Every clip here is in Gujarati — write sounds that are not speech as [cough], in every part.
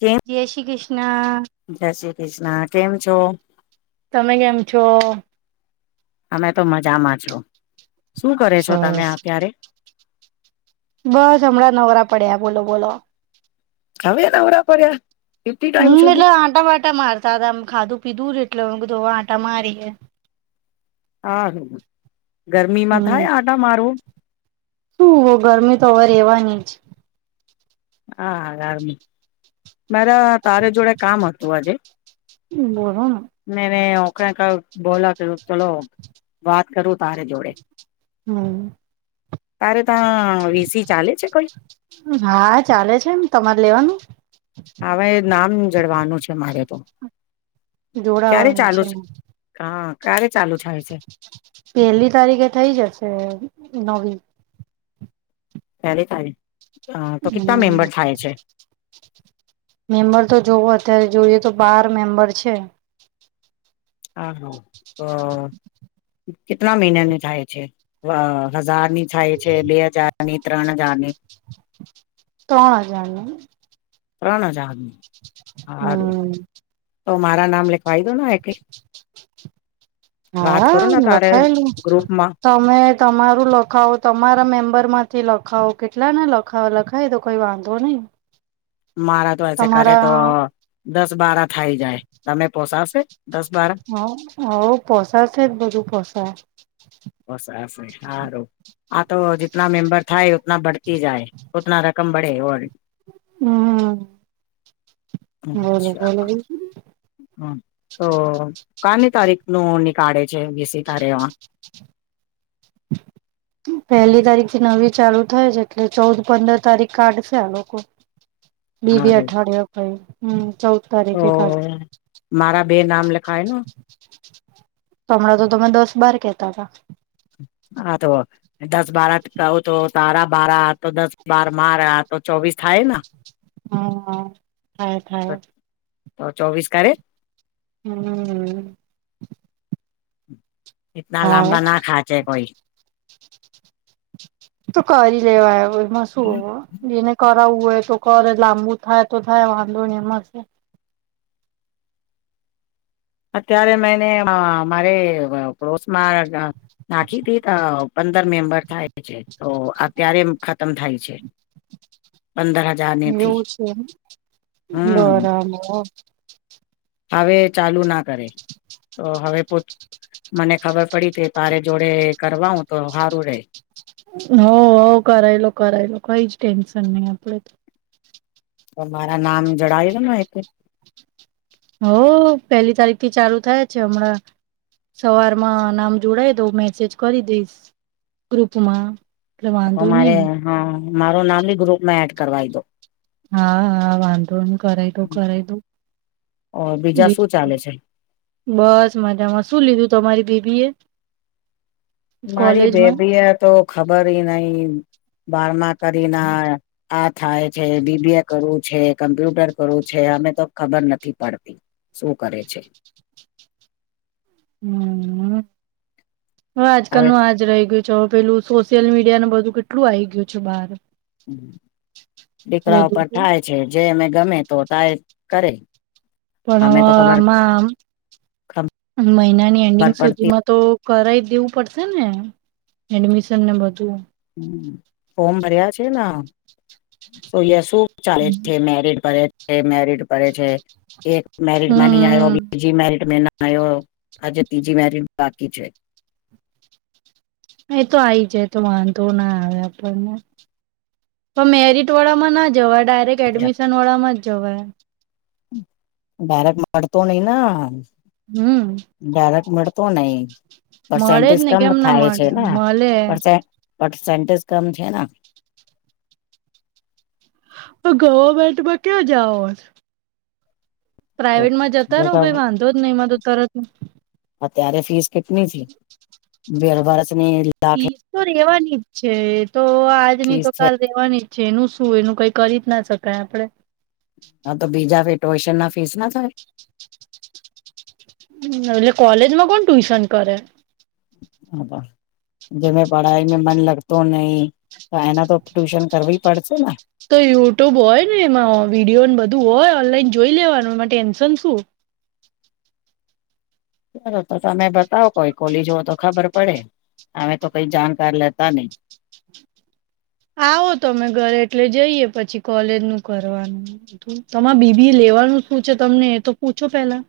કેમ જય શ્રી કૃષ્ણ જય શ્રી કૃષ્ણ કેમ છો તમે કેમ છો અમે તો મજામાં છું શું કરે છો તમે સરસ. અત્યારે બસ હમણાં નવરા પડ્યા બોલો બોલો હ એના ઉરા પરર્યા હમ એટલે આંટા વાંટા મારતા હતામ ખાધું પીધું લોકો કો તો આટા મારી હ. હા [unintelligible] ગરમી માં હમ. થાય આડા મારોું શું ગરમી તો અવેર રહેવાની જ હા અ આરમ મારા તારે જોડે કામ હતું આજે બોલો ને. ઓખણે બોલા કે ચલો વાત કરું તારે જોડે હમ. તારે ત્યા વીસી ચાલે છે કોઈ હા ચાલે છે એમ તમારે લેવાનું. હવે નામ જડવાનું છે મારે તો ક્યારે જોડાવાનું ચાલુ છે, [unintelligible] ક્યારે ચાલુ છે. થાય પેલી તારીખે થઇ જાશે. નવી ક્યારે [inaudible] હમ મેમ્બર તો જોવો અત્યારે જોઈએ તો બાર મેમ્બર છે. [unintelligible] તો કેટલા મહિનાની થાય છે, હજાર થાય છે, બે હજાર ની રાના જાની તોણ [unintelligible] [inaudible] હારું હમ તો મારા નામ લખ ફાયદો ના એ કઈ હા લખાયેલું ગ્રુપમાં તમે તમારું લખાવો તમારા મેમ્બર માં. [unintelligible] લખાવો કેટલા ને લખાવો લખાવ તો કોઈ વાંધો નહીં મારા તો [unintelligible] છે, [unintelligible] તો દસ બાર થાય જાય [unintelligible] પોસાશે દસ બાર હ હ પોસાશે જ બધું પોસાય. બસ [inaudible] આ તો જેટલા મેમ્બર થાય. [unintelligible] બઢતી જાય [inaudible] કમબડે ઓ હમ બોલો અચ્છા બોલો બ હમ તો કની તારીખ નું નીકાળે છે, બીસી [inaudible] પહેલી તારીખ થી નવી ચાલુ થાય છે, એટલે ચૌદ પંદર તારીખ કાઢશે આ લોકો [unintelligible] અઠવાડિયા કાઈ હમ ચૌ ઓ મારા બે નામ લખાય નું હમણાં તો તમે દસ બાર કેતા હતા. હા [unintelligible] દસ બારા [inaudible] બારા તો દસ બાર બાર તો ચોવીસ થાય ના હા હા થાય થાય તો ચોવીસ કારે હું એતના લાંબા ના ખાચે કોઈ તું કરી લેવા આવ શું જેને ક હોય તો કરે લાંબુ થાય તો થાય વાંધો એ મળ અત્યારે મેને મારે પડોશમાં નાખી હતી પંદર મેમ્બર થાય છે તો અત્યારે ખતમ થાય છે પંદર હજાર ને થી એવું છે હમ બરાબર હવે ચાલુ ના કરે તો હવે મને ખબર પડી કે તારે જોડે કરવા હ તો સારું રે. હો હો કરાયેલો કરાયેલો કઈ જ ટેન્શન નહી આપડ તો તો મારા નામ જડાવ્યું ન એતે હ પહેલી તારીખ થી ચાલુ થાય છે હમણાં સવારમાં નામ જોડાય તો હ મેસેજ કરી દઈશ ગ્રુપમાં એટલે તો વાંધો મારે નહી હા મારો નામની ગ્રુપમાં એડ કરવાઈ દો. હા હા વાંધો કરાવ દો કરાઈ દો ઓર બીજા શું બીજું ચાલે છે બસ મજામાં શું લીધું તમારી બીબી એ મારી કોલેજમાં બેબી એ તો ખબર નહ બારમાં કરીને આ થાય છે બીબી એ કરવું છે કમ્પ્યુટર કરું છે અમે તો ખબર નથી પડતી શું કરે છે. હમ. હવે આજકાલનું આજ રહી ગયું છે ચ પેલું સોશિયલ મીડિયાને બધું કેટલું આવી ગયું છે બહાર દીકરા પર બધું થાય છે જે અમે ગમે તો તાય કરે. પણ અમે તો ખબર આમાં ખબર મહિનાની એન્ડિંગ પડતી સુધીમાં તો કરાવ દેવું પડશે ને એડમિશન ને બધું? ફોમ ભર્યા છે. સો શું ચાલે છે મેરટ [inaudible] એ મેરિટ પડે છે. એક મેરિડમાં ન આયો હમ બીજી મેરિડ મે ના આજે ત્રીજી મેરિ બાકી છે. એ તો આવી જાય તો વાંધો ના આવે આપણને પણ મેરિટ વાળામાં ના જ જવાય ડાયરેક્ટ એડમિશન વાળામાં જવાય. બરેક મળતો નઇ ને આમ. હમ ડાયરેક્ મળે? તો નહી. મળે જ પર્સેન્ટેજ ને, કમ કેમ ના મળે? મળે. પટ સેન્ટીસ કમ છે ને. ગવર્મેન્ટમાં ક્યાં જાઓ છો.? પ્રાાઈવેટમાં જતા જો રહો, તો કઈ વાંધો જ નહી મદદ કરે ત્યારે ફીસ કેટની છે? [inaudible] વેર વાળેસ? ફીસ તો રેવાની, ઠીક છે. તો આજ ની ફીસ તો છે કાલ રેવાની જેનું શું? એનું કંઈ કરી જ ના શકાય આપડે. હા! તો બીજા ભી ટુશન ના ફીસ ના થાય? [inaudible] હ એટલે કોલેજ માં કોણ ટ્યુશન કરે.? [inaudible] જે મે પઢાઈ મે મન લગતો નહી, તો એના તો ટ્યુશન કરવી પડશે ને તો યુટ્યુબ હોય ને, એમાં વિડીયોને બધું હોય, ઓનલાઈન જોઈ લેવાનું એમાં ટેન્શન શું? ચલો તો, તમે બતાવો કોઈ કોલીજવ તો ખબર પડે, અમે તો કંઈ જાણકાર લેતા નહી આવો તમે ઘરે એટલે જઈએ. પછી કોલેજ નું કરવાનું તમારે બીબી લેવાનું શું છે તમને એ તો પૂછો પેલા?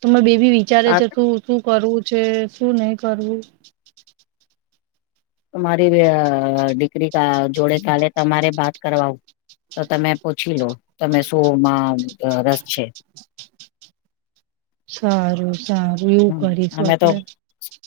તમાર બેબી વિચારે આ છે શું શું કરું? જે શું નહી કરવું. તમારી અઅ દીકરી જોડે કાલે તમારે બાત કરવાઉ તો તમે પૂછી લો તમે શું માં રસ છે? સારું! સારું એવું કરીશું હમે તો આપડે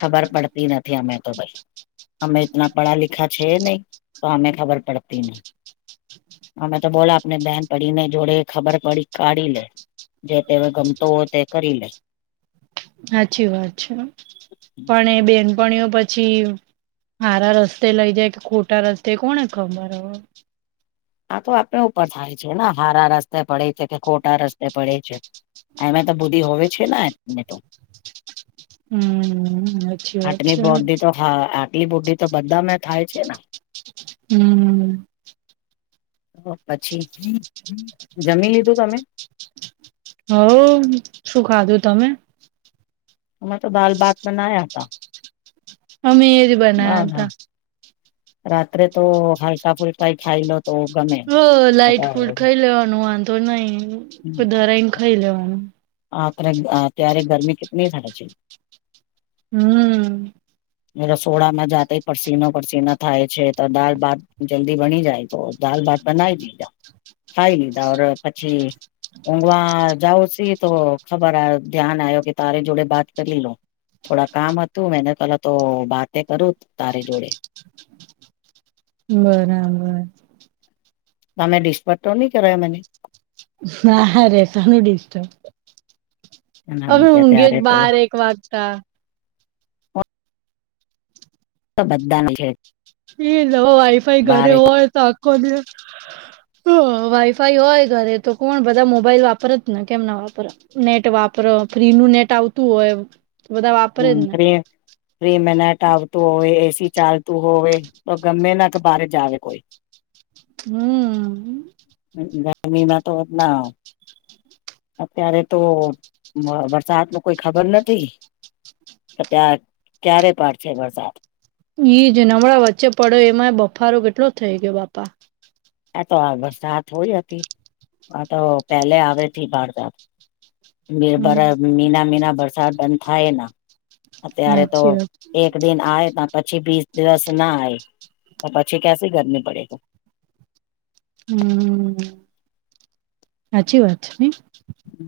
ખબર પડતી નથી અમેવ તો ભાઈ! હમે ઈતના પઢા લિખા છે નહી તો અમે ખબર પડતી. નહી અમે તો બોલો આપને બેનપડીને જોડે ખબર પડી કાઢી લે. જે તે ગમતો હો તે કરી લે. સાચી વાત છે. પણ એ બેન પણીઓ પછી હારા રસ્તે લઈ જાય કે, ખોટા રસ્તે કોને ખબર હવે. આ તો આપણા ઉપર થાય છે ને, હારા રસ્તે પડે છે, કે ખોટા રસ્તે પડે છે. એમે તો બુધી હોવે. છે ના નહીતો. હમમ આટલી બોડી તો હા, આટલી બોડી તો બધા મે થાય છે ને? હમમ હ પછી? જમી લીધું તમે? હવ શું ખાધું તમે અમે તો બાલ [unintelligible] [inaudible] હતા. [unintelligible] અમે એ જ ના બનાયા ના હતા. રાત્રે તો હાલ્કા ફુલ [unintelligible] ખાય લો. તો ગમે [unintelligible] ફૂડ ખાઈ લેવાનું વાંધો નઈ તોધારને ખાઈ લેવાનું. [unintelligible] ગરમી [inaudible] હમ રસોડામાં જાતે પસીનો પસીના થાય છે, તો દાલ ભાત જલ્દી બની જાય તો દાલ ભાત બનાવી લીજા ખાઈ લીધા પછી ઊંઘવા જાાવ સી તો ખબર આ ધ્યાન આવ્યો કે તારે જોડે બાત કરી લો થોડા કામ હતું [unintelligible] તો બાતે કરું તારે જોડે બરાબર તમે [unintelligible] કરાયા [unintelligible] ના હ [unintelligible] ડિસ્ટર્બ હવે ના ઊંઘે ત્યારે જ તો બાર એક વાગતા. બધાને એ નવા વાઈફાઈ ઘરે બારે હોય તો આખો ને હ વાઈફાઈ હોય ઘરે તો કોણ બધા મોબાઈલ વાપર જ ને કેમ ના વાપરો નેટ વાપરો ફ્રી નું નેટ આવતું હોય. બધા વાપરે હમ જ ને ફ્રી ફ્રી મેને નેટ આવતું હોય. [unintelligible] ચાલતું હોવે તો ગમે ના તો બાર [unintelligible] કોઈ.. હમ્મ ગમીમાં તો એ અત્યારે તો વરસાદ ન કોઈ ખબર નથી. ત્યાં ક્યારે પડશે વરસાદ. ઈ જે નમળા વચ્ચે પડ્યો એમાં બફારો કેટલો થઇ ગયો બાપા. આ તો આ વરસાદ હોય હતી, આ તો પેલે આવે હતી બારત. બ હમ બરા મીના મીના બરસા બન થાયના. અત્યારે તો સાચી વાત એક દિન આય ત પછી બીસ દિવસ ના આવે તો પછી કસી ગરમી પડે તો હમ સાચી વાત છે, નઇ. હમ.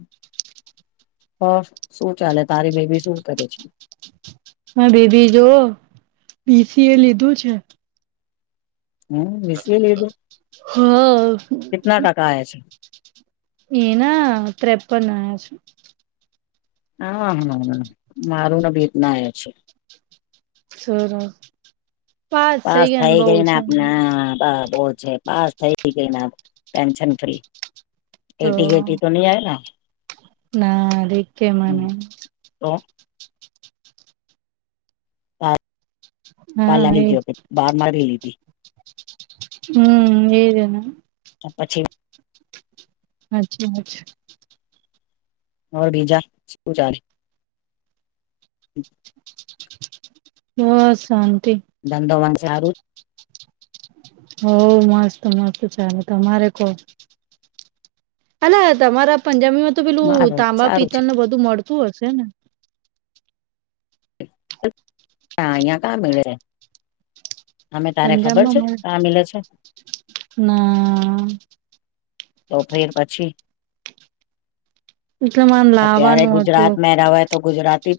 હ શું ચાલે? તારી બે બી શું કરે છે? હા દીદી જો, બી સી એ લીધું છે. હમ [unintelligible] એ લીધુ. હા આયા છે એના ત્રેપન આયા છે. હા માર [unintelligible] ભેદનાયા છે.. સરસ. પાસ ગયા ને થઈ બઉ ગઈને છે આપણા બસ પાસ થઈ ગઈને ટેન્શન ફ્રી.. તો એટી કેટી તો નહી આય ને ના રે કે મને તો [inaudible] પાર હા લાગી એજ ગયો તો બહાર મારી લીધી. હમ એ જ ને પછી [inaudible] બોલ બીજા શું ચાલે હા સારું ધંધોવન સારું હોવ મસ્ત મસ્ત ચાલે તમારે કો અલા તમારા પંજાબીમાં પેલું મારું તાબા સારું છે. પિતલ ને બધું મળ શું હશે ને ના અહિયાં કા મળે છે અમે તારે પંજાબ ખબર માં છે મને કા મિલે છે ના તો ફીર પછી એટલે માને અત્યારે લાવાનું હતું ગુજરાત મે રવાય તો ગુજરાતી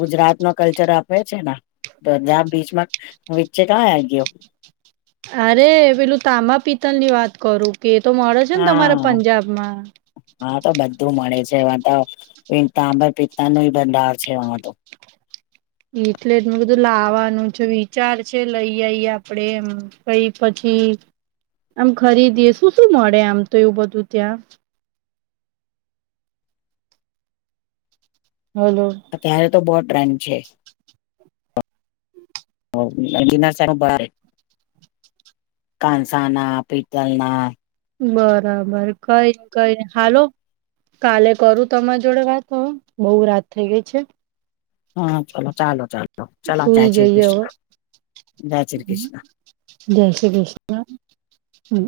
ગુજરાત નો કલ્ચર આપે છે ને તો ત્યાં બીચમાં વચે ક્યાં આવી ગયો અરે પેલું તાબા પિત્તલ ની વાત કરું તે તો મળે છે ને તમારા હા પંજાબમાં હા તો બધું મળે છે એમાં તો તાબા પિત્તા ન બંધાર છે એમાં તો એટલે જ બધું લાવવાનું છે વિચાર છે લઈ આઈ આપડે એમ કઈ પછી આમ ખરીદીએ શું શું મળે આમ તો એવું બધું ત્યાં હલો અત્યારે તો બહ ટ્રેન છે [unintelligible] કાનસાના પતલ ના બરાબર કઈ કઈ નઈ હાલો કાલે કરું તમારી જોડે વાત બઉ બહુ રાત થઈ ગઈ છે હા ચલો ચાલો ચાલો ચાલો જય સુઈ શ્રી જઈએ કૃષ્ણ હવે જય શ્રી કૃષ્ણ. જય શ્રી કૃષ્ણ હમ